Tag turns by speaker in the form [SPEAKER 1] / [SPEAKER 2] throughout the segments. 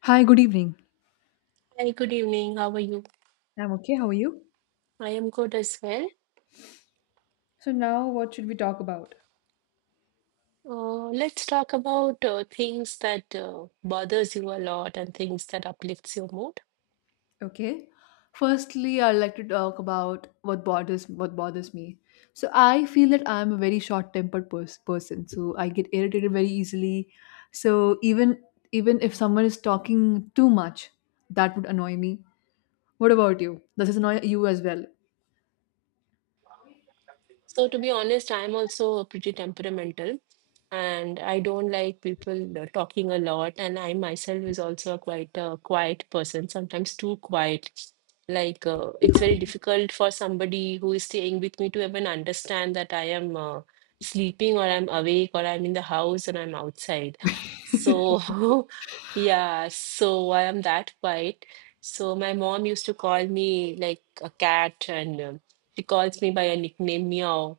[SPEAKER 1] Hi, good evening.
[SPEAKER 2] Hi, good evening. How are you?
[SPEAKER 1] I'm okay. How are you?
[SPEAKER 2] I am good as well.
[SPEAKER 1] So now what should we talk about?
[SPEAKER 2] Let's talk about things that bothers you a lot and things that uplifts your mood.
[SPEAKER 1] Okay. Firstly, I'd like to talk about what bothers me. So I feel that I'm a very short-tempered person. So I get irritated very easily. So even if someone is talking too much, that would annoy me. What about you? Does this annoy you as well?
[SPEAKER 2] So to be honest, I'm also pretty temperamental and I don't like people talking a lot. And I myself is also a quite a quiet person, sometimes too quiet. It's very difficult for somebody who is staying with me to even understand that I am sleeping or I'm awake or I'm in the house and I'm outside. So yeah, so I am that quiet. So my mom used to call me like a cat and she calls me by a nickname Meow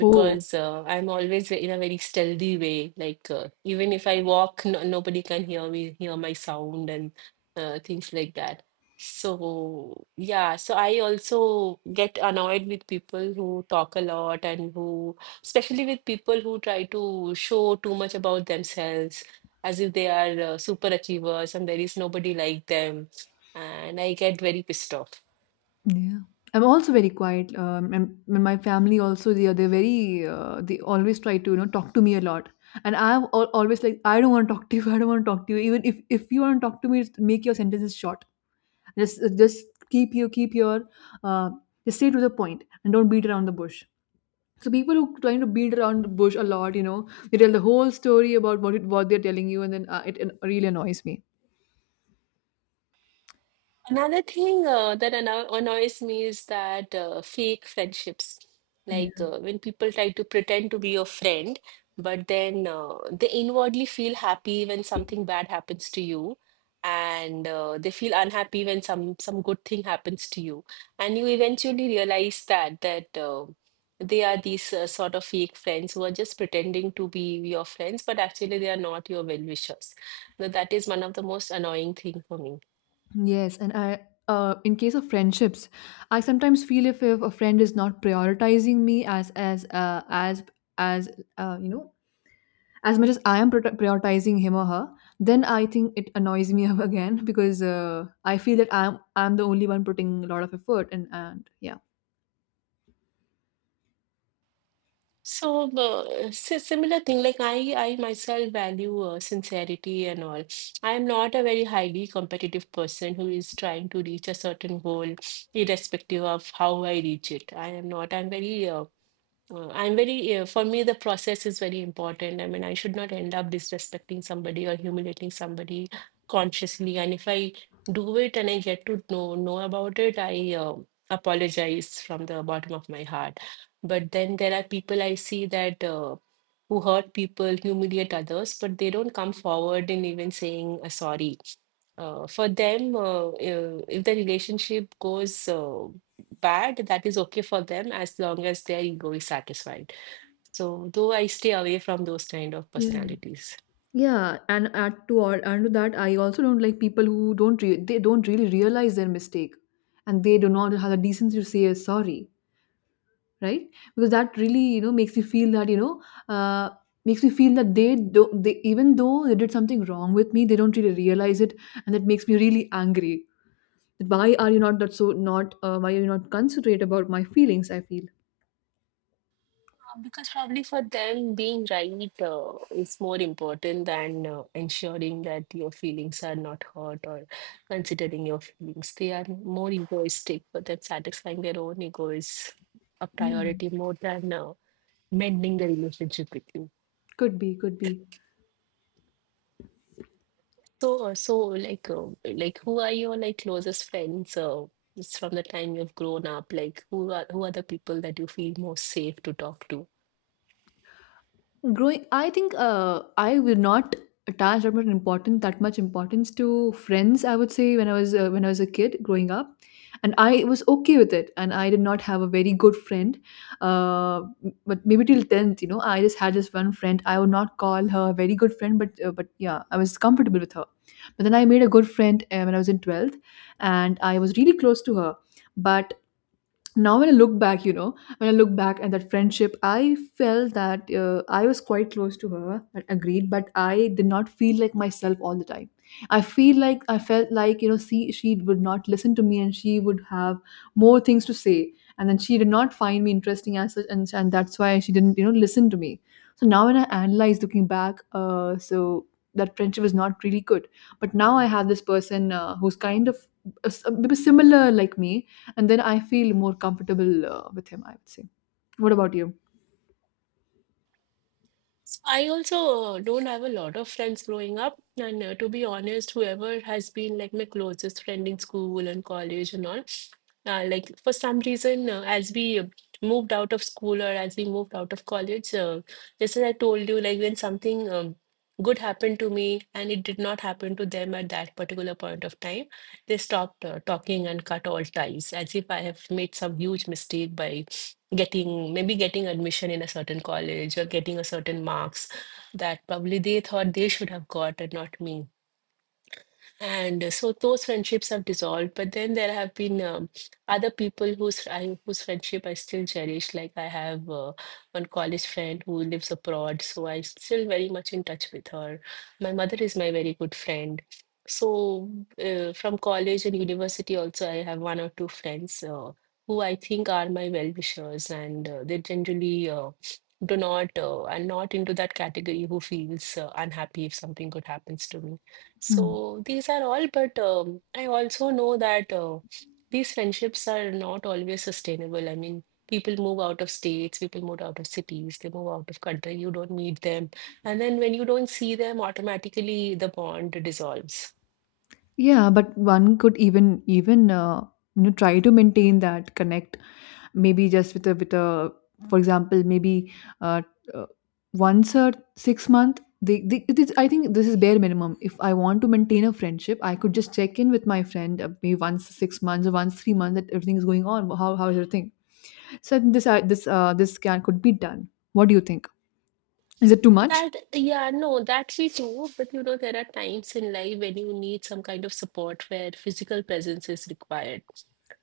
[SPEAKER 1] Oh.
[SPEAKER 2] I'm always in a very stealthy way. Even if I walk, no, nobody can hear me, hear my sound and things like that. So yeah, so I also get annoyed with people who talk a lot and who, especially with people who try to show too much about themselves as if they are super achievers and there is nobody like them. And I get very pissed off.
[SPEAKER 1] Yeah. I'm also very quiet. And my family also, they're very, they always try to, talk to me a lot. And I'm always like, I don't want to talk to you. I don't want to talk to you. Even if you want to talk to me, just make your sentences short. Just keep your uh, just stay to the point and don't beat around the bush. So people who trying to beat around the bush a lot, you know, they tell the whole story about what what they're telling you, and then it really annoys me.
[SPEAKER 2] Another thing that annoys me is that fake friendships,
[SPEAKER 1] Yeah.
[SPEAKER 2] when people try to pretend to be your friend, but then they inwardly feel happy when something bad happens to you, and they feel unhappy when some good thing happens to you, and you eventually realize that they are these sort of fake friends who are just pretending to be your friends, but actually they are not your well-wishers. So that is one of the most annoying thing for me.
[SPEAKER 1] Yes, and I, in case of friendships, I sometimes feel if a friend is not prioritizing me as as uh, you know as much as I am prioritizing him or her, then I think it annoys me. Again, because I feel that I'm the only one putting a lot of effort and yeah.
[SPEAKER 2] So the similar thing, like I myself value sincerity and all. I am not a very highly competitive person who is trying to reach a certain goal, irrespective of how I reach it. I am not. I'm very I'm very, for me, the process is very important. I mean, I should not end up disrespecting somebody or humiliating somebody consciously. And if I do it and I get to know about it, I apologize from the bottom of my heart. But then there are people I see that who hurt people, humiliate others, but they don't come forward in even saying a sorry. For them, if the relationship goes bad, that is okay for them as long as their ego is satisfied. So, though I stay away from those kind of
[SPEAKER 1] Yeah,
[SPEAKER 2] personalities.
[SPEAKER 1] and to that, I also don't like people who don't they don't really realize their mistake, and they do not have the decency to say sorry, right? Because that really, you know, makes you feel that, you know, uh, makes me feel that they, even though they did something wrong with me, they don't really realize it, and that makes me really angry. That why are you not that so not why are you not considerate about my feelings? I feel.
[SPEAKER 2] Because probably for them, being right is more important than ensuring that your feelings are not hurt or considering your feelings. They are more egoistic, but them, satisfying their own ego is a
[SPEAKER 1] Yeah.
[SPEAKER 2] priority more than mending the relationship with you.
[SPEAKER 1] Could be.
[SPEAKER 2] So, so like, who are your like closest friends? It's from the time you've grown up, like, who are the people that you feel most safe to talk to?
[SPEAKER 1] Growing, I think I would not attach that much importance to friends. I would say when I was when I was a kid growing up, and I was okay with it, and I did not have a very good friend, uh, but maybe till 10th, you know, I just had this one friend. I would not call her a very good friend, but yeah, I was comfortable with her. But then I made a good friend when I was in 12th, and I was really close to her. But now when I look back, you know, when I look back at that friendship, I felt that I was quite close to her and agreed, but I did not feel like myself all the time. I feel like I felt like, you know, see, she would not listen to me and she would have more things to say. And then she did not find me interesting as such, and that's why she didn't, you know, listen to me. So now when I analyze looking back, so that friendship is not really good. But now I have this person who's kind of maybe similar like me, and then I feel more comfortable with him, I would say. What about you?
[SPEAKER 2] So I also don't have a lot of friends growing up, and to be honest, whoever has been like my closest friend in school and college and all, like for some reason, as we moved out of school or as we moved out of college, just as I told you, like when something good happened to me and it did not happen to them at that particular point of time, they stopped talking and cut all ties, as if I have made some huge mistake by getting maybe getting admission in a certain college or getting a certain marks that probably they thought they should have got and not me, and so those friendships have dissolved. But then there have been other people whose friendship I still cherish. Like I have one college friend who lives abroad, so I'm still very much in touch with her. My mother is my very good friend. So from college and university also I have one or two friends who I think are my well-wishers, and they generally do not are not into that category who feels unhappy if something good happens to me.
[SPEAKER 1] Hmm.
[SPEAKER 2] So these are all, but I also know that these friendships are not always sustainable. I mean, people move out of states, people move out of cities, they move out of country, you don't meet them. And then when you don't see them, automatically the bond dissolves.
[SPEAKER 1] Yeah, but one could even even you know, try to maintain that connect. Maybe just with a for example, maybe uh, uh, once a six month. It is, I think this is bare minimum. If I want to maintain a friendship, I could just check in with my friend maybe once six months or once three months, that everything is going on. How is everything? So I think this can could be done. What do you think? Is it too much?
[SPEAKER 2] That, yeah, no, that's we true. But you know, there are times in life when you need some kind of support where physical presence is required.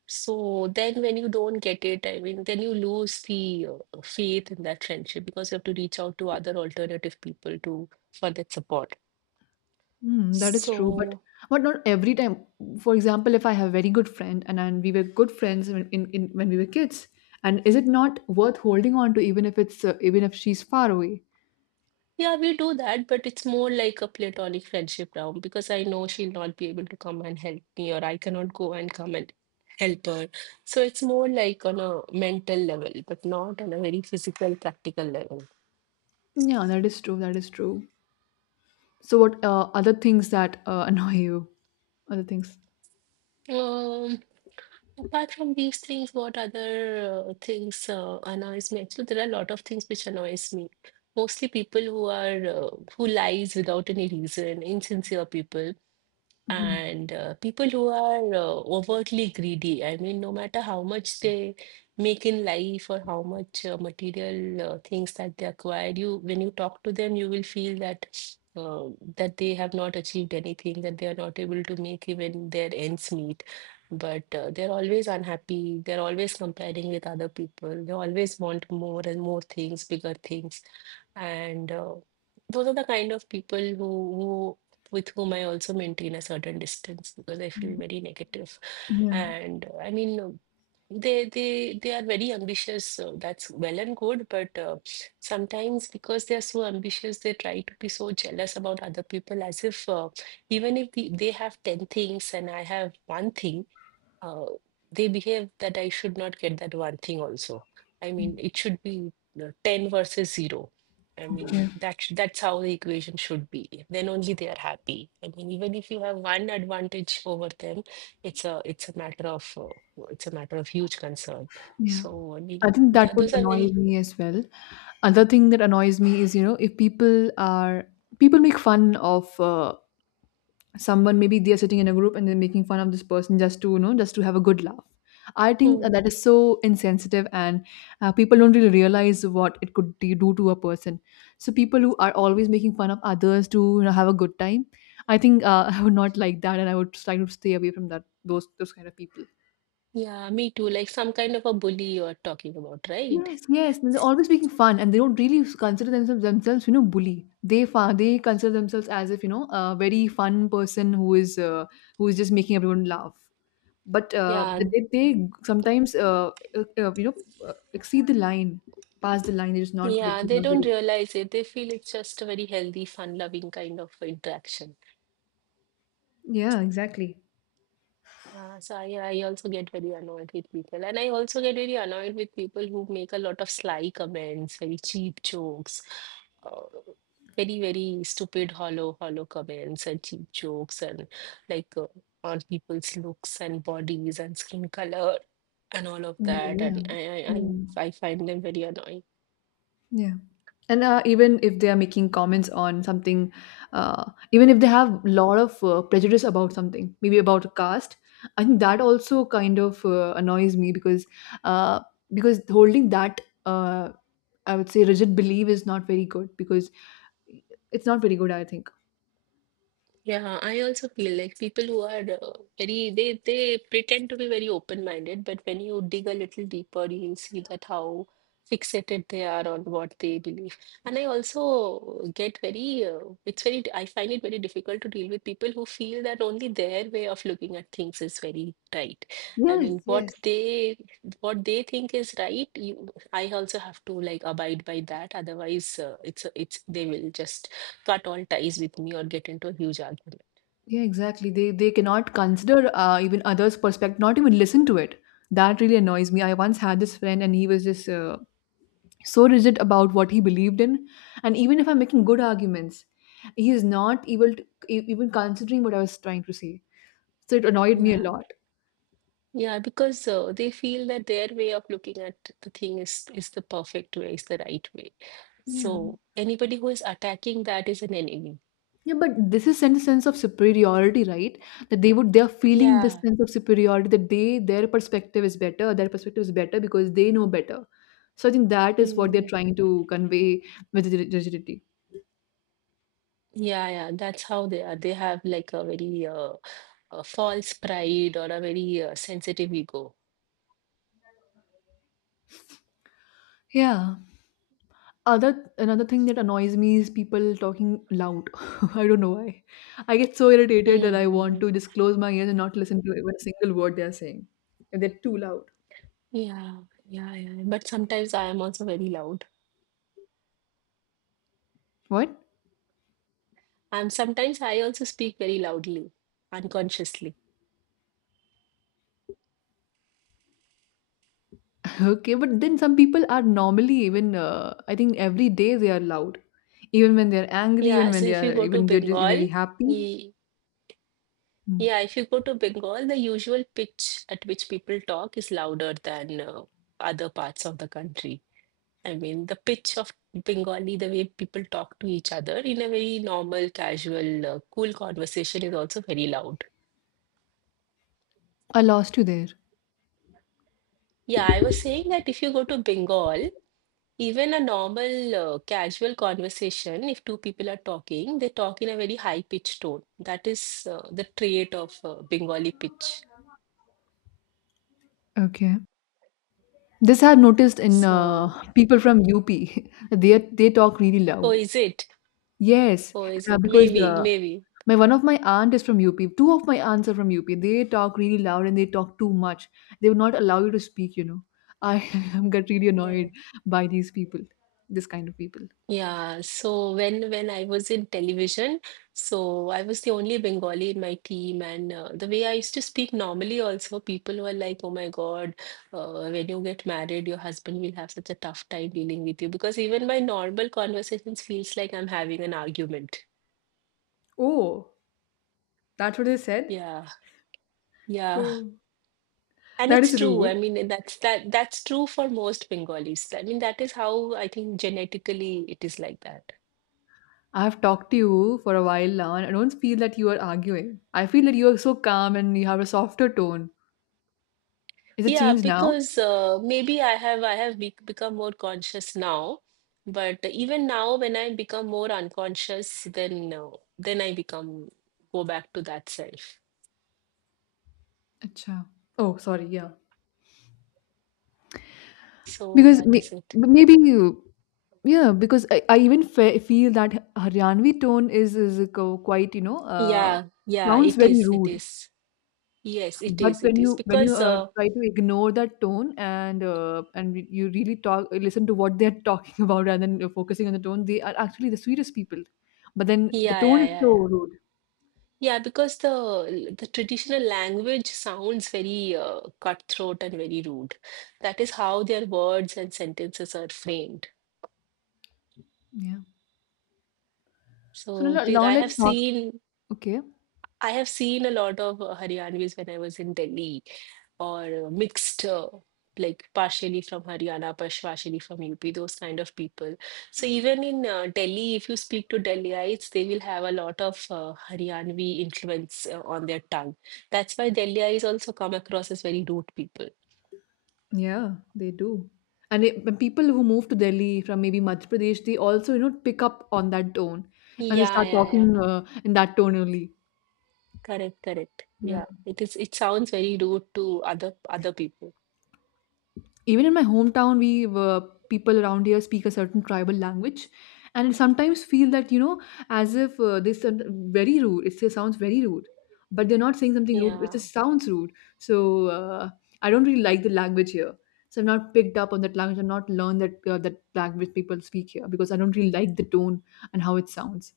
[SPEAKER 2] So then, when you don't get it, I mean, then you lose the faith in that friendship because you have to reach out to other alternative people to for that support.
[SPEAKER 1] Mm, that is true,
[SPEAKER 2] So
[SPEAKER 1] but not every time. For example, if I have a very good friend, and we were good friends when, in when we were kids, and is it not worth holding on to, even if it's even if she's far away?
[SPEAKER 2] yeah, we do that, but it's more like a platonic friendship now because I know she'll not be able to come and help me, or I cannot go and come and help her. So it's more like on a mental level, but not on a very physical, practical level.
[SPEAKER 1] Yeah, that is true. That is true. So, what other things that annoy you? Other things.
[SPEAKER 2] Um, Apart from these things, what other things annoys me? Actually, there are a lot of things which annoys me. Mostly people who are who lies without any reason, insincere people.
[SPEAKER 1] Mhm.
[SPEAKER 2] And people who are overtly greedy, I mean, no matter how much they make in life or how much material things that they acquire, you when you talk to them, you will feel that uh, that they have not achieved anything, that they are not able to make even their ends meet. But they're always unhappy. They're always comparing with other people. They always want more and more things, bigger things, and those are the kind of people who, with whom I also maintain a certain distance because I feel very negative.
[SPEAKER 1] Yeah.
[SPEAKER 2] And I mean, they are very ambitious. So that's well and good, but sometimes because they are so ambitious, they try to be so jealous about other people, as if even if they have ten things and I have one thing, uh, they behave that I should not get that one thing also. I mean, it should be you 10 versus 0. I mean,
[SPEAKER 1] Yeah.
[SPEAKER 2] that's how the equation should be. Then only they are happy. I mean, even if you have one advantage over them, it's a matter of it's a matter of huge concern.
[SPEAKER 1] Yeah.
[SPEAKER 2] So I
[SPEAKER 1] I
[SPEAKER 2] mean,
[SPEAKER 1] think that would
[SPEAKER 2] those are
[SPEAKER 1] annoy
[SPEAKER 2] very
[SPEAKER 1] me as well. Another thing that annoys me is, you know, if people are people make fun of someone. Maybe they are sitting in a group and they're making fun of this person just to, you know, just to have a good laugh. I think
[SPEAKER 2] hmm,
[SPEAKER 1] that is so insensitive, and people don't really realize what it could do to a person. So people who are always making fun of others to, you know, have a good time, I think I would not like that, and I would try to stay away from that those kind of people.
[SPEAKER 2] yeah, me too. Like some kind of a bully you're talking about, right?
[SPEAKER 1] Yes, yes, and they're always making fun, and they don't really consider themselves, you know, bully. They consider themselves as if, you know, a very fun person who is just making everyone laugh. But
[SPEAKER 2] Yeah,
[SPEAKER 1] they sometimes you know, exceed the line, pass the line. It's not, but
[SPEAKER 2] yeah.
[SPEAKER 1] it's
[SPEAKER 2] They
[SPEAKER 1] not
[SPEAKER 2] don't
[SPEAKER 1] very good.
[SPEAKER 2] realize it. They feel it's just a very healthy, fun-loving kind of interaction.
[SPEAKER 1] Yeah, exactly.
[SPEAKER 2] So I also get very annoyed with people. And I also get very annoyed with people who make a lot of sly comments, very cheap jokes, uh, very, very stupid, hollow comments and cheap jokes and like uh, on people's looks and bodies and skin color and all of that.
[SPEAKER 1] Mm,
[SPEAKER 2] And
[SPEAKER 1] yeah.
[SPEAKER 2] I, I,
[SPEAKER 1] Mm.
[SPEAKER 2] I I find them very annoying.
[SPEAKER 1] Yeah. And even if they are making comments on something, uh, even if they have a lot of prejudice about something, maybe about a caste, I think that also kind of annoys me, uh, because holding that uh, I would say rigid belief is not very good, because it's not very good, I think.
[SPEAKER 2] Yeah, I also feel like people who are very they pretend to be very open-minded, but when you dig a little deeper, you'll see that how fixated they are on what they believe. And I also get very it's very I find it very difficult to deal with people who feel that only their way of looking at things is very right. I
[SPEAKER 1] Yes.
[SPEAKER 2] mean,
[SPEAKER 1] Yes.
[SPEAKER 2] what they think is right, you, I also have to like abide by that. Otherwise, it's they will just cut all ties with me or get into a huge argument.
[SPEAKER 1] Yeah. Exactly. They cannot consider even others' perspective, not even listen to it. That really annoys me. I once had this friend, and he was just so rigid about what he believed in. And even if I'm making good arguments, he is not able to even considering what I was trying to say. So it annoyed me a
[SPEAKER 2] Yeah.
[SPEAKER 1] lot.
[SPEAKER 2] Yeah, because they feel that their way of looking at the thing is the perfect way, is the right way.
[SPEAKER 1] Yeah,
[SPEAKER 2] So anybody who is attacking that is an enemy.
[SPEAKER 1] yeah, but this is sense of superiority, right? That they're feeling this
[SPEAKER 2] Yeah.
[SPEAKER 1] sense of superiority, that they their perspective is better, because they know better. So I think that is what
[SPEAKER 2] Mm,
[SPEAKER 1] they're trying to convey with the rigidity.
[SPEAKER 2] yeah, yeah, that's how they are. They have like a very a false pride or a very sensitive ego.
[SPEAKER 1] Yeah. Other another thing that annoys me is people talking loud. I don't know why. I get so irritated that I want
[SPEAKER 2] Mm-hmm.
[SPEAKER 1] to just close my ears and not listen to even a single word they are saying. If they're too loud.
[SPEAKER 2] Yeah, yeah, yeah. But sometimes I am also very loud.
[SPEAKER 1] What?
[SPEAKER 2] And sometimes I also speak very loudly, unconsciously.
[SPEAKER 1] Okay, but then some people are normally, even I think every day, they are loud. Even when they're angry,
[SPEAKER 2] Yeah,
[SPEAKER 1] even when
[SPEAKER 2] so
[SPEAKER 1] they
[SPEAKER 2] if you
[SPEAKER 1] are,
[SPEAKER 2] go to
[SPEAKER 1] even they're just very
[SPEAKER 2] Bengal,
[SPEAKER 1] happy.
[SPEAKER 2] ye-
[SPEAKER 1] Hmm.
[SPEAKER 2] yeah, if you go to Bengal, the usual pitch at which people talk is louder than other parts of the country. I mean, the pitch of Bengali, the way people talk to each other in a very normal, casual, cool conversation is also very loud.
[SPEAKER 1] I lost you there.
[SPEAKER 2] Yeah, I was saying that if you go to Bengal, even a normal, casual conversation, if two people are talking, they talk in a very high pitched tone. That is the trait of Bengali pitch.
[SPEAKER 1] Okay. This I've noticed in
[SPEAKER 2] So,
[SPEAKER 1] people from UP. They talk really
[SPEAKER 2] oh,
[SPEAKER 1] loud.
[SPEAKER 2] is it?
[SPEAKER 1] Yes,
[SPEAKER 2] Oh, is it?
[SPEAKER 1] because
[SPEAKER 2] Maybe, maybe.
[SPEAKER 1] my one of my aunt is from UP. Two of my aunts are from UP. They talk really loud and they talk too much. They would not allow you to speak, you know. I am get really
[SPEAKER 2] Yeah.
[SPEAKER 1] annoyed by these people, this kind of people.
[SPEAKER 2] Yeah. So when I was in television, so I was the only Bengali in my team, and the way I used to speak normally, also people were like, "Oh my God, when you get married, your husband will have such a tough time dealing with you," because even my normal conversations feels like I'm having an argument.
[SPEAKER 1] Oh, that's what they said?
[SPEAKER 2] Yeah. Yeah.
[SPEAKER 1] Oh,
[SPEAKER 2] And
[SPEAKER 1] that
[SPEAKER 2] it's
[SPEAKER 1] is
[SPEAKER 2] true.
[SPEAKER 1] rude.
[SPEAKER 2] I mean, that's true for most Bengalis. I mean, that is how I think genetically it is like that.
[SPEAKER 1] I have talked to you for a while now, and I don't feel that you are arguing. I feel that you are so calm and you have a softer tone. Is it
[SPEAKER 2] Yeah,
[SPEAKER 1] changed now?
[SPEAKER 2] because maybe I have be become more conscious now, but even now when I become more unconscious, then I become go back to that self.
[SPEAKER 1] Acha. Oh, sorry, yeah.
[SPEAKER 2] So
[SPEAKER 1] Because
[SPEAKER 2] that
[SPEAKER 1] may-
[SPEAKER 2] is it.
[SPEAKER 1] maybe you- Yeah, because I even fe feel that Haryanvi tone is quite, you know,
[SPEAKER 2] Yeah, yeah,
[SPEAKER 1] sounds
[SPEAKER 2] it
[SPEAKER 1] very
[SPEAKER 2] is, it
[SPEAKER 1] rude.
[SPEAKER 2] is. Yes, it
[SPEAKER 1] But
[SPEAKER 2] is, it is.
[SPEAKER 1] when you
[SPEAKER 2] Because
[SPEAKER 1] try to ignore that tone and you really talk listen to what they're talking about, rather than focusing on the tone, they are actually the sweetest people. But then the
[SPEAKER 2] yeah,
[SPEAKER 1] tone
[SPEAKER 2] yeah,
[SPEAKER 1] is
[SPEAKER 2] yeah,
[SPEAKER 1] so
[SPEAKER 2] yeah.
[SPEAKER 1] rude.
[SPEAKER 2] Yeah, because the traditional language sounds very cutthroat and very rude. That is how their words and sentences are framed.
[SPEAKER 1] Yeah. So
[SPEAKER 2] So
[SPEAKER 1] now, now let's talk. Okay.
[SPEAKER 2] I have seen a lot of Haryanvis when I was in Delhi, or mixed, like partially from Haryana, partially from UP, those kind of people. So even in Delhi, if you speak to Delhiites, they will have a lot of Haryanvi influence on their tongue. That's why Delhiites also come across as very rude people.
[SPEAKER 1] Yeah, they do. And it, when people who move to Delhi from maybe Madhya Pradesh, they also, you know, pick up on that tone and they
[SPEAKER 2] Yeah,
[SPEAKER 1] start
[SPEAKER 2] yeah, yeah.
[SPEAKER 1] talking in that tone only.
[SPEAKER 2] Correct, correct.
[SPEAKER 1] Yeah.
[SPEAKER 2] Yeah, it is. It sounds very rude to other people.
[SPEAKER 1] Even in my hometown, we were, people around here speak a certain tribal language, and sometimes feel that, you know, as if this very rude, it still sounds very rude. But they're not saying something rude, it
[SPEAKER 2] Yeah.
[SPEAKER 1] just sounds rude. So I don't really like the language here. So I've not picked up on that language. I've not learned that that language people speak here because I don't really like the tone and how it sounds.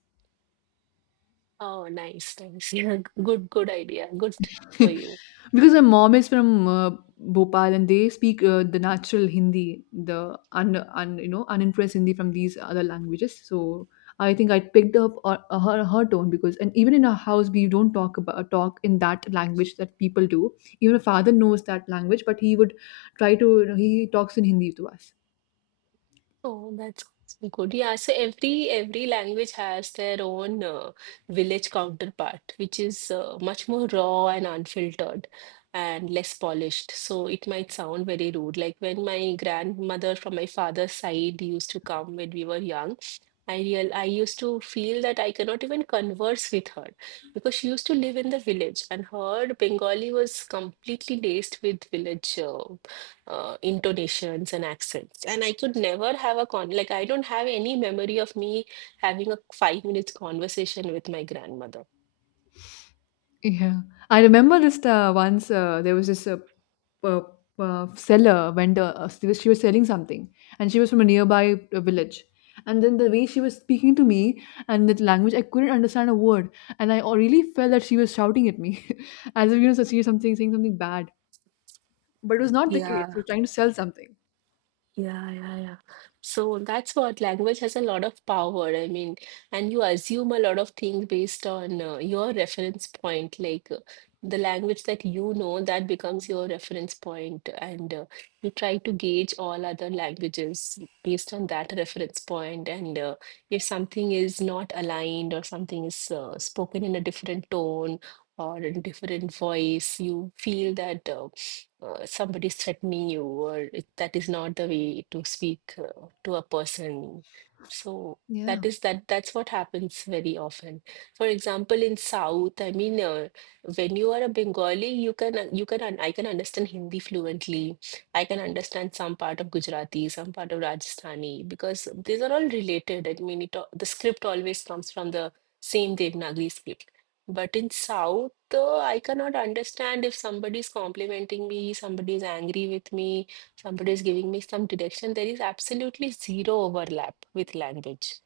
[SPEAKER 2] Oh, nice, nice. Yeah, good, good idea. Good for you.
[SPEAKER 1] Because my mom is from Bhopal, and they speak the natural Hindi, the un, un you know, unimpressed Hindi from these other languages. So I think I picked up her tone because and even in our house we don't talk in that language that people do. Even our father knows that language, but he would try to he talks in Hindi to us.
[SPEAKER 2] Oh, that's good. Yeah, so every language has their own village counterpart, which is much more raw and unfiltered and less polished. So it might sound very rude. Like when my grandmother from my father's side used to come when we were young. I used to feel that I cannot even converse with her because she used to live in the village and her Bengali was completely laced with village intonations and accents. And I could never have a con like I don't have any memory of me having a 5 minutes conversation with my grandmother.
[SPEAKER 1] Yeah. I remember this once there was this uh, seller, vendor, she was selling something and she was from a nearby village. And then the way she was speaking to me and that language, I couldn't understand a word. And really felt that she was shouting at me as if, so she was saying something bad. But it was not the case. She was trying to sell something.
[SPEAKER 2] Yeah, yeah, yeah. So that's what language has a lot of power. I mean, and you assume a lot of things based on your reference point, like the language that you know, that becomes your reference point, and you try to gauge all other languages based on that reference point. And if something is not aligned or something is spoken in a different tone or in different voice, you feel that. Somebody threatening you, or it, that is not the way to speak to a person. So
[SPEAKER 1] Yeah.
[SPEAKER 2] that is that. That's what happens very often. For example, in South, I mean, when you are a Bengali, you can I can understand Hindi fluently. I can understand some part of Gujarati, some part of Rajasthani, because these are all related. I mean, the script always comes from the same Devanagari script. But in South, I cannot understand if somebody is complimenting me, somebody is angry with me, somebody is giving me some direction. There is absolutely zero overlap with language.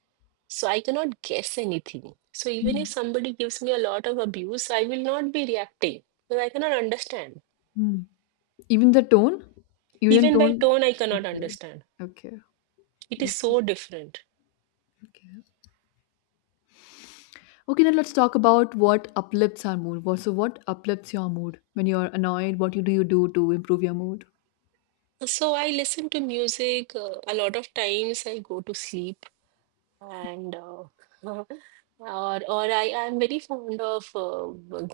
[SPEAKER 2] So I cannot guess anything. So even if
[SPEAKER 1] Mm.
[SPEAKER 2] somebody gives me a lot of abuse, I will not be reacting because I cannot understand.
[SPEAKER 1] Mm. Even the tone? Even
[SPEAKER 2] Even by
[SPEAKER 1] tone?
[SPEAKER 2] tone, I cannot
[SPEAKER 1] Okay.
[SPEAKER 2] understand.
[SPEAKER 1] Okay.
[SPEAKER 2] It is
[SPEAKER 1] Okay.
[SPEAKER 2] so different.
[SPEAKER 1] Okay. Okay, now let's talk about what uplifts our mood. What- So, what uplifts your mood when you're annoyed? What you do to improve your mood?
[SPEAKER 2] So I listen to music a lot of times. I go to sleep and or I am very fond of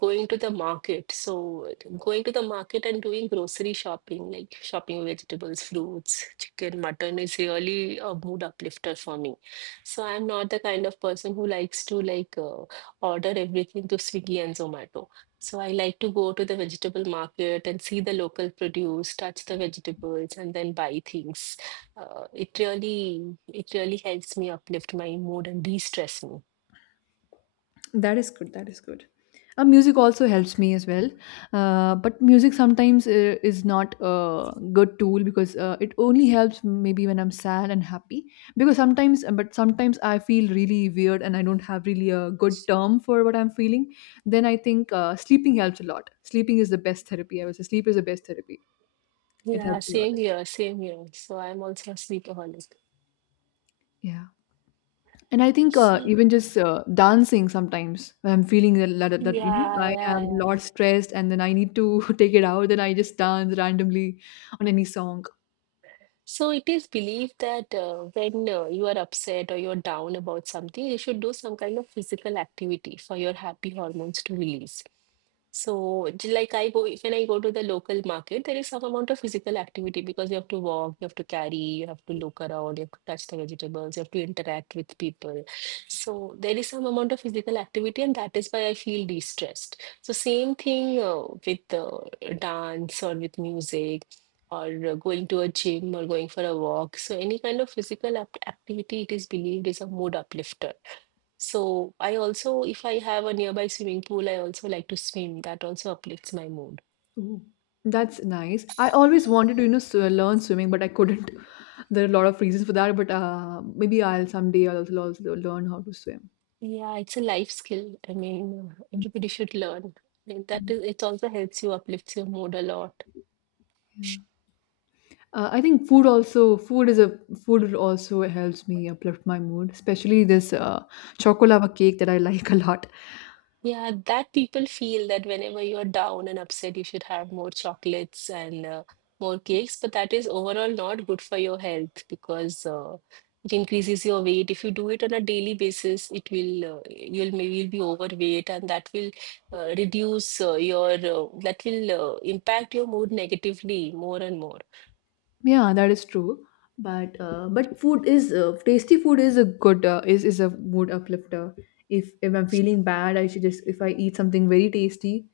[SPEAKER 2] going to the market. So going to the market and doing grocery shopping, like shopping vegetables, fruits, chicken, mutton is really a mood uplifter for me. So I'm not the kind of person who likes to like order everything to Swiggy and Zomato. So I like to go to the vegetable market and see the local produce, touch the vegetables, and then buy things it really helps me uplift my mood and de-stress me.
[SPEAKER 1] That is good. That is good. Music also helps me as well, but music sometimes is not a good tool because it only helps maybe when I'm sad and happy. Because sometimes I feel really weird and I don't have really a good term for what I'm feeling. Then I think sleeping helps a lot. Sleeping is the best therapy. I would say sleep is the best therapy. It
[SPEAKER 2] Yeah,
[SPEAKER 1] helps a lot.
[SPEAKER 2] same here, same here. So I'm also a sleepaholic.
[SPEAKER 1] Yeah. And I think
[SPEAKER 2] So
[SPEAKER 1] even just dancing sometimes when I'm feeling that, you know
[SPEAKER 2] yeah,
[SPEAKER 1] I am
[SPEAKER 2] yeah, yeah.
[SPEAKER 1] a lot stressed and then I need to take it out, then I just dance randomly on any song.
[SPEAKER 2] So it is believed that when you are upset or you're down about something, you should do some kind of physical activity for your happy hormones to release. So, like I go, when I go to the local market, there is some amount of physical activity because you have to walk, you have to carry, you have to look around, you have to touch the vegetables, you have to interact with people. So, there is some amount of physical activity, and that is why I feel de-stressed. So, same thing with dance or with music or going to a gym or going for a walk. So, any kind of activity, it is believed is a mood uplifter. So, I also, if I have a nearby swimming pool, I also like to swim. That also uplifts my mood.
[SPEAKER 1] Ooh, that's nice. I always wanted to you know learn swimming, but I couldn't. There are a lot of reasons for that, but maybe I'll someday also learn how to swim.
[SPEAKER 2] Yeah, it's a life skill. I mean, everybody should learn. I mean, that
[SPEAKER 1] Mhm.
[SPEAKER 2] is, it also helps you uplifts your mood a lot.
[SPEAKER 1] Yeah. I think food also food is a food also helps me uplift my mood, especially this chocolava cake that I like a lot.
[SPEAKER 2] Yeah, that people feel that whenever you're down and upset, you should have more chocolates and more cakes. But that is overall not good for your health because it increases your weight. If you do it on a daily basis, it will you'll maybe you'll be overweight, and that will reduce your that will impact your mood negatively more and more.
[SPEAKER 1] Yeah, that is true. But food is tasty food is a good is a mood uplifter. If I'm feeling bad, I should just if I eat something very tasty,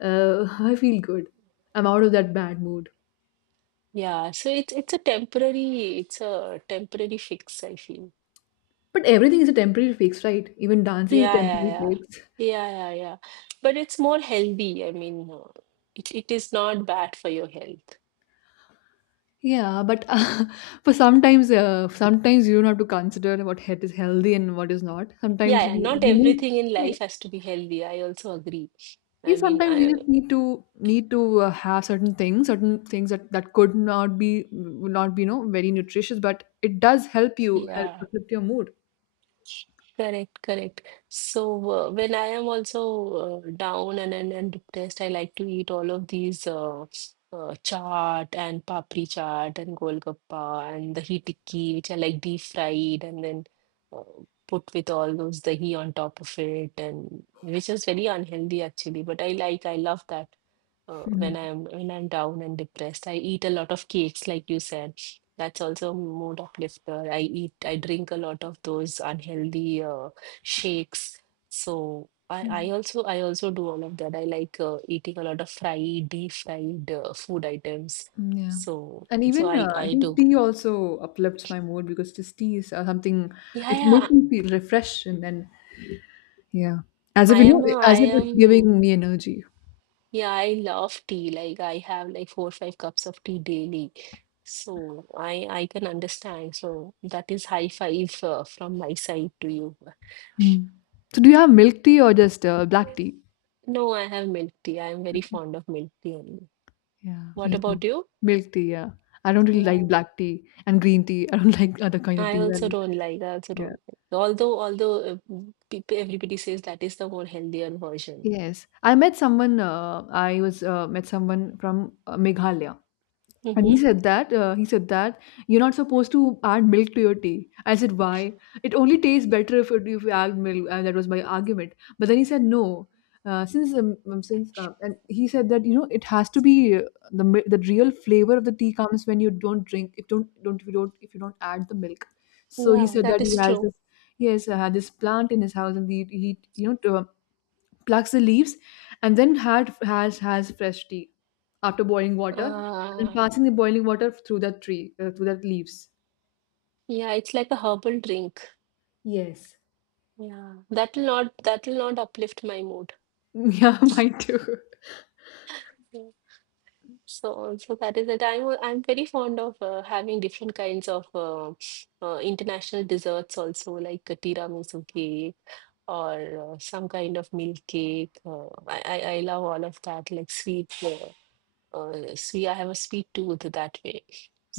[SPEAKER 1] I feel good. I'm out of that bad mood.
[SPEAKER 2] Yeah, so it's a temporary fix, I feel.
[SPEAKER 1] But everything is a temporary fix, right? Even dancing is a
[SPEAKER 2] Yeah, yeah,
[SPEAKER 1] temporary
[SPEAKER 2] yeah.
[SPEAKER 1] fix.
[SPEAKER 2] Yeah, yeah, yeah. But it's more healthy. I mean, it is not bad for your health.
[SPEAKER 1] Yeah, but for sometimes sometimes you don't have to consider what health is healthy and what is not. Sometimes
[SPEAKER 2] Yeah, yeah. Not
[SPEAKER 1] we need.
[SPEAKER 2] everything in
[SPEAKER 1] Yeah,
[SPEAKER 2] life has to be healthy. I also agree. I
[SPEAKER 1] you
[SPEAKER 2] mean,
[SPEAKER 1] sometimes you just need to have certain things that that could not be would not be you know very nutritious but it does help
[SPEAKER 2] yeah.
[SPEAKER 1] uplift your mood.
[SPEAKER 2] Correct, correct. So when I am also down and depressed, I like to eat all of these chaat and papri chaat and golgappa and the heat tikki, which are like deep fried and then uh, put with all those dahi on top of it, and which is very unhealthy actually. But I like, I love that when
[SPEAKER 1] Yeah.
[SPEAKER 2] I'm down and depressed. I eat a lot of cakes, like you said. That's also a mood uplifter. I eat, I drink a lot of those unhealthy shakes. So
[SPEAKER 1] Mm,
[SPEAKER 2] I also do all of that. I like eating a lot of fried, deep fried food items.
[SPEAKER 1] yeah.
[SPEAKER 2] So
[SPEAKER 1] And even I
[SPEAKER 2] I
[SPEAKER 1] think
[SPEAKER 2] do.
[SPEAKER 1] tea also uplifts my mood because just tea is something.
[SPEAKER 2] Yeah,
[SPEAKER 1] It
[SPEAKER 2] yeah.
[SPEAKER 1] makes me feel refreshed and then yeah, as if you know,
[SPEAKER 2] I
[SPEAKER 1] as if it's
[SPEAKER 2] am.
[SPEAKER 1] giving me energy.
[SPEAKER 2] Yeah, I love tea. Like I have like 4 5 cups of tea daily. So I can understand. So that is high five from my side to you.
[SPEAKER 1] Mm. So do you have milk tea or just black tea?
[SPEAKER 2] No, I have milk tea. I am very fond of milk tea only.
[SPEAKER 1] Yeah,
[SPEAKER 2] What
[SPEAKER 1] me too.
[SPEAKER 2] about you?
[SPEAKER 1] Milk tea, yeah. I don't really like
[SPEAKER 2] Yeah.
[SPEAKER 1] black tea and green tea. I don't like other kind of
[SPEAKER 2] I
[SPEAKER 1] tea.
[SPEAKER 2] also
[SPEAKER 1] And
[SPEAKER 2] don't like. I also
[SPEAKER 1] yeah.
[SPEAKER 2] don't like. Although people everybody says that is the more healthier version.
[SPEAKER 1] Yes, I met someone. I was Met someone from Meghalaya. And he
[SPEAKER 2] Hmm.
[SPEAKER 1] said that he said that you're not supposed to add milk to your tea. I said, why? It only tastes better if you add milk. And that was my argument. But then he said, no. Since And he said that you know it has to be the real flavor of the tea comes when you don't drink if don't don't if you don't if you don't add the milk. So he
[SPEAKER 2] Yeah,
[SPEAKER 1] said
[SPEAKER 2] that
[SPEAKER 1] that he
[SPEAKER 2] is
[SPEAKER 1] has
[SPEAKER 2] true.
[SPEAKER 1] this yes had this plant in his house and he you know to, plucks the leaves, and then had has fresh tea after boiling water, and then
[SPEAKER 2] Uh,
[SPEAKER 1] passing the boiling water through that tree through that leaves.
[SPEAKER 2] yeah, it's like a herbal drink.
[SPEAKER 1] Yes.
[SPEAKER 2] Yeah. That will not uplift my mood.
[SPEAKER 1] Yeah, mine too.
[SPEAKER 2] Mm. So also that is that I'm very fond of having different kinds of international desserts also like a tiramisu cake or some kind of milk cake. I love all of that like sweet. See, I have a sweet tooth that way.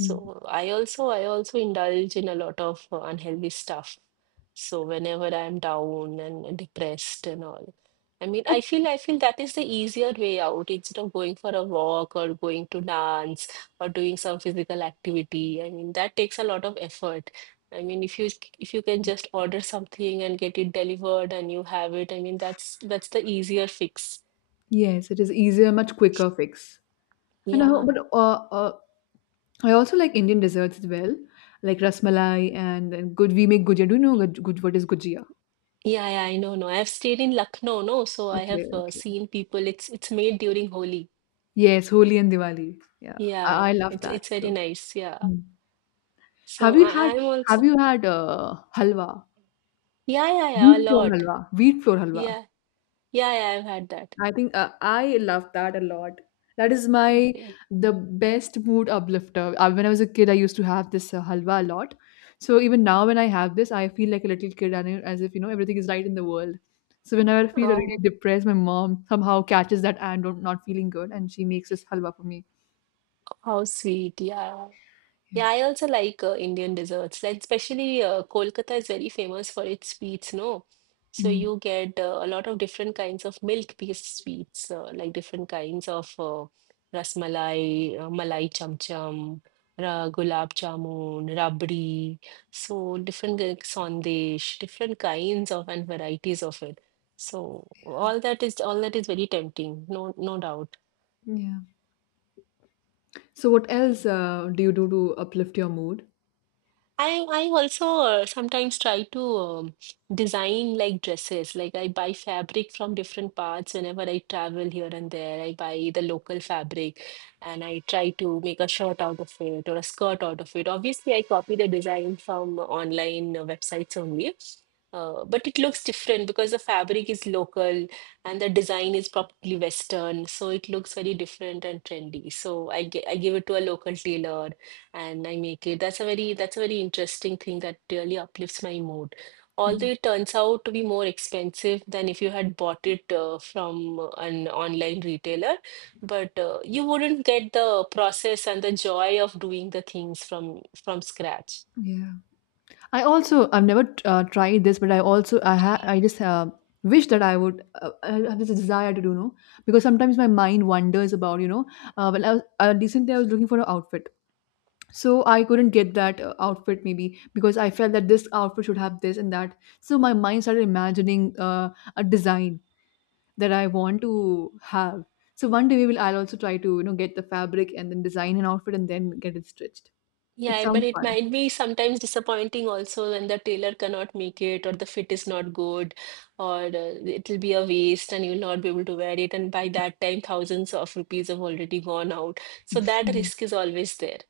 [SPEAKER 1] Mm.
[SPEAKER 2] I also indulge in a lot of unhealthy stuff. So whenever I'm down and depressed and all, I mean,
[SPEAKER 1] But
[SPEAKER 2] I feel that is the easier way out instead of going for a walk or going to dance or doing some physical activity. I mean, that takes a lot of effort. I mean, if you can just order something and get it delivered and you have it, I mean, that's the easier fix.
[SPEAKER 1] yes, it is easier, much quicker fix. And I, ho-
[SPEAKER 2] Yeah.
[SPEAKER 1] but I also like Indian desserts as well, like rasmalai and good. We make gujia. Do you know what is gujia?
[SPEAKER 2] Yeah, yeah, I know, no. I've stayed in Lucknow, no, so I
[SPEAKER 1] Okay,
[SPEAKER 2] have
[SPEAKER 1] okay.
[SPEAKER 2] seen people. It's made during Holi.
[SPEAKER 1] Yes, Holi and Diwali. Yeah, I
[SPEAKER 2] Yeah,
[SPEAKER 1] love that.
[SPEAKER 2] it's very
[SPEAKER 1] So,
[SPEAKER 2] nice. Yeah.
[SPEAKER 1] mm, have
[SPEAKER 2] So
[SPEAKER 1] you had
[SPEAKER 2] I'm also
[SPEAKER 1] halwa?
[SPEAKER 2] yeah, yeah, yeah, a
[SPEAKER 1] Wheat flour
[SPEAKER 2] lot.
[SPEAKER 1] halwa, wheat flour halwa.
[SPEAKER 2] Yeah, yeah, yeah. I've had that.
[SPEAKER 1] I think I love that a lot. That is my
[SPEAKER 2] Okay.
[SPEAKER 1] the best mood uplifter. When I was a kid, I used to have this halwa a lot. So even now, when I have this, I feel like a little kid and as if you know everything is right in the world. So whenever I feel really
[SPEAKER 2] Oh,
[SPEAKER 1] depressed, my mom somehow catches that I'm not feeling good, and she makes this halwa for me.
[SPEAKER 2] how sweet. Yeah.
[SPEAKER 1] Yeah.
[SPEAKER 2] Yeah, I also like Indian desserts. Like especially Kolkata is very famous for its sweets, no? So
[SPEAKER 1] Mm.
[SPEAKER 2] you get a lot of different kinds of milk-based sweets, like different kinds of rasmalai, malai cham-cham, ra gulab jamun, rabdi. So different sandesh, different kinds of and varieties of it. So all that is very tempting, no doubt.
[SPEAKER 1] Yeah. So what else do you do to uplift your mood?
[SPEAKER 2] I also sometimes try to design like dresses. Like I buy fabric from different parts whenever I travel here and there. I buy the local fabric and I try to make a shirt out of it or a skirt out of it. Obviously, I copy the design from online websites only. But it looks different because the fabric is local and the design is probably Western, so it looks very different and trendy. So I give it to a local tailor and I make it. That's a very interesting thing that really uplifts my mood. Although
[SPEAKER 1] Mm.
[SPEAKER 2] it turns out to be more expensive than if you had bought it from an online retailer, but you wouldn't get the process and the joy of doing the things from scratch.
[SPEAKER 1] Yeah. I've never tried this, but I just wish that I would I have this desire to do know because sometimes my mind wanders about you know when I was recently I was looking for an outfit, so I couldn't get that outfit maybe because I felt that this outfit should have this and that. So my mind started imagining a design that I want to have. So one day we will I'll also try to you know get the fabric and then design an outfit and then get it stitched. It
[SPEAKER 2] Yeah, but
[SPEAKER 1] sounds
[SPEAKER 2] it
[SPEAKER 1] fun.
[SPEAKER 2] might be sometimes disappointing also when the tailor cannot make it or the fit is not good or it'll be a waste and you'll not be able to wear it. And by that time, thousands of rupees have already gone out. So that risk is always there.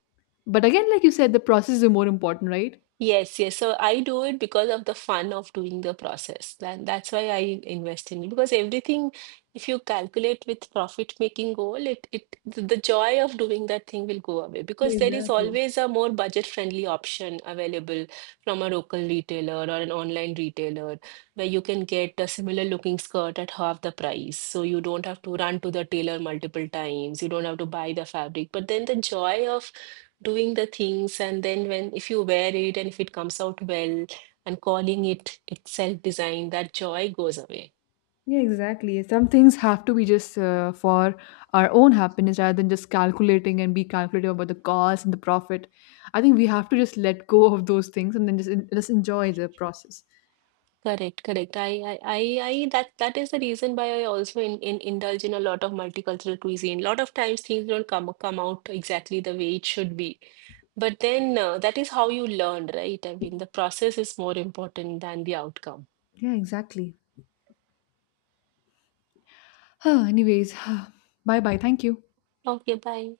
[SPEAKER 1] But again, like you said, the process is more important, right?
[SPEAKER 2] Yes, yes. So I do it because of the fun of doing the process. And that's why I invest in it. Because everything, if you calculate with profit-making goal, the joy of doing that thing will go away because there is
[SPEAKER 1] Exactly.
[SPEAKER 2] always a more budget-friendly option available from a local retailer or an online retailer where you can get a similar looking skirt at half the price. So you don't have to run to the tailor multiple times. You don't have to buy the fabric. But then the joy of doing the things and then when if you wear it and if it comes out well and calling it itself design that joy goes away
[SPEAKER 1] Yeah, exactly. Some things have to be just for our own happiness rather than just calculating and be calculative about the cost and the profit. I think we have to just let go of those things and then just, just enjoy the process.
[SPEAKER 2] correct, correct, I that that is the reason why I also in indulge in a lot of multicultural cuisine a lot of times things don't come out exactly the way it should be but then that is how you learn right I mean the process is more important than the outcome.
[SPEAKER 1] Yeah, exactly. Anyways, bye bye. Thank you.
[SPEAKER 2] Okay, bye.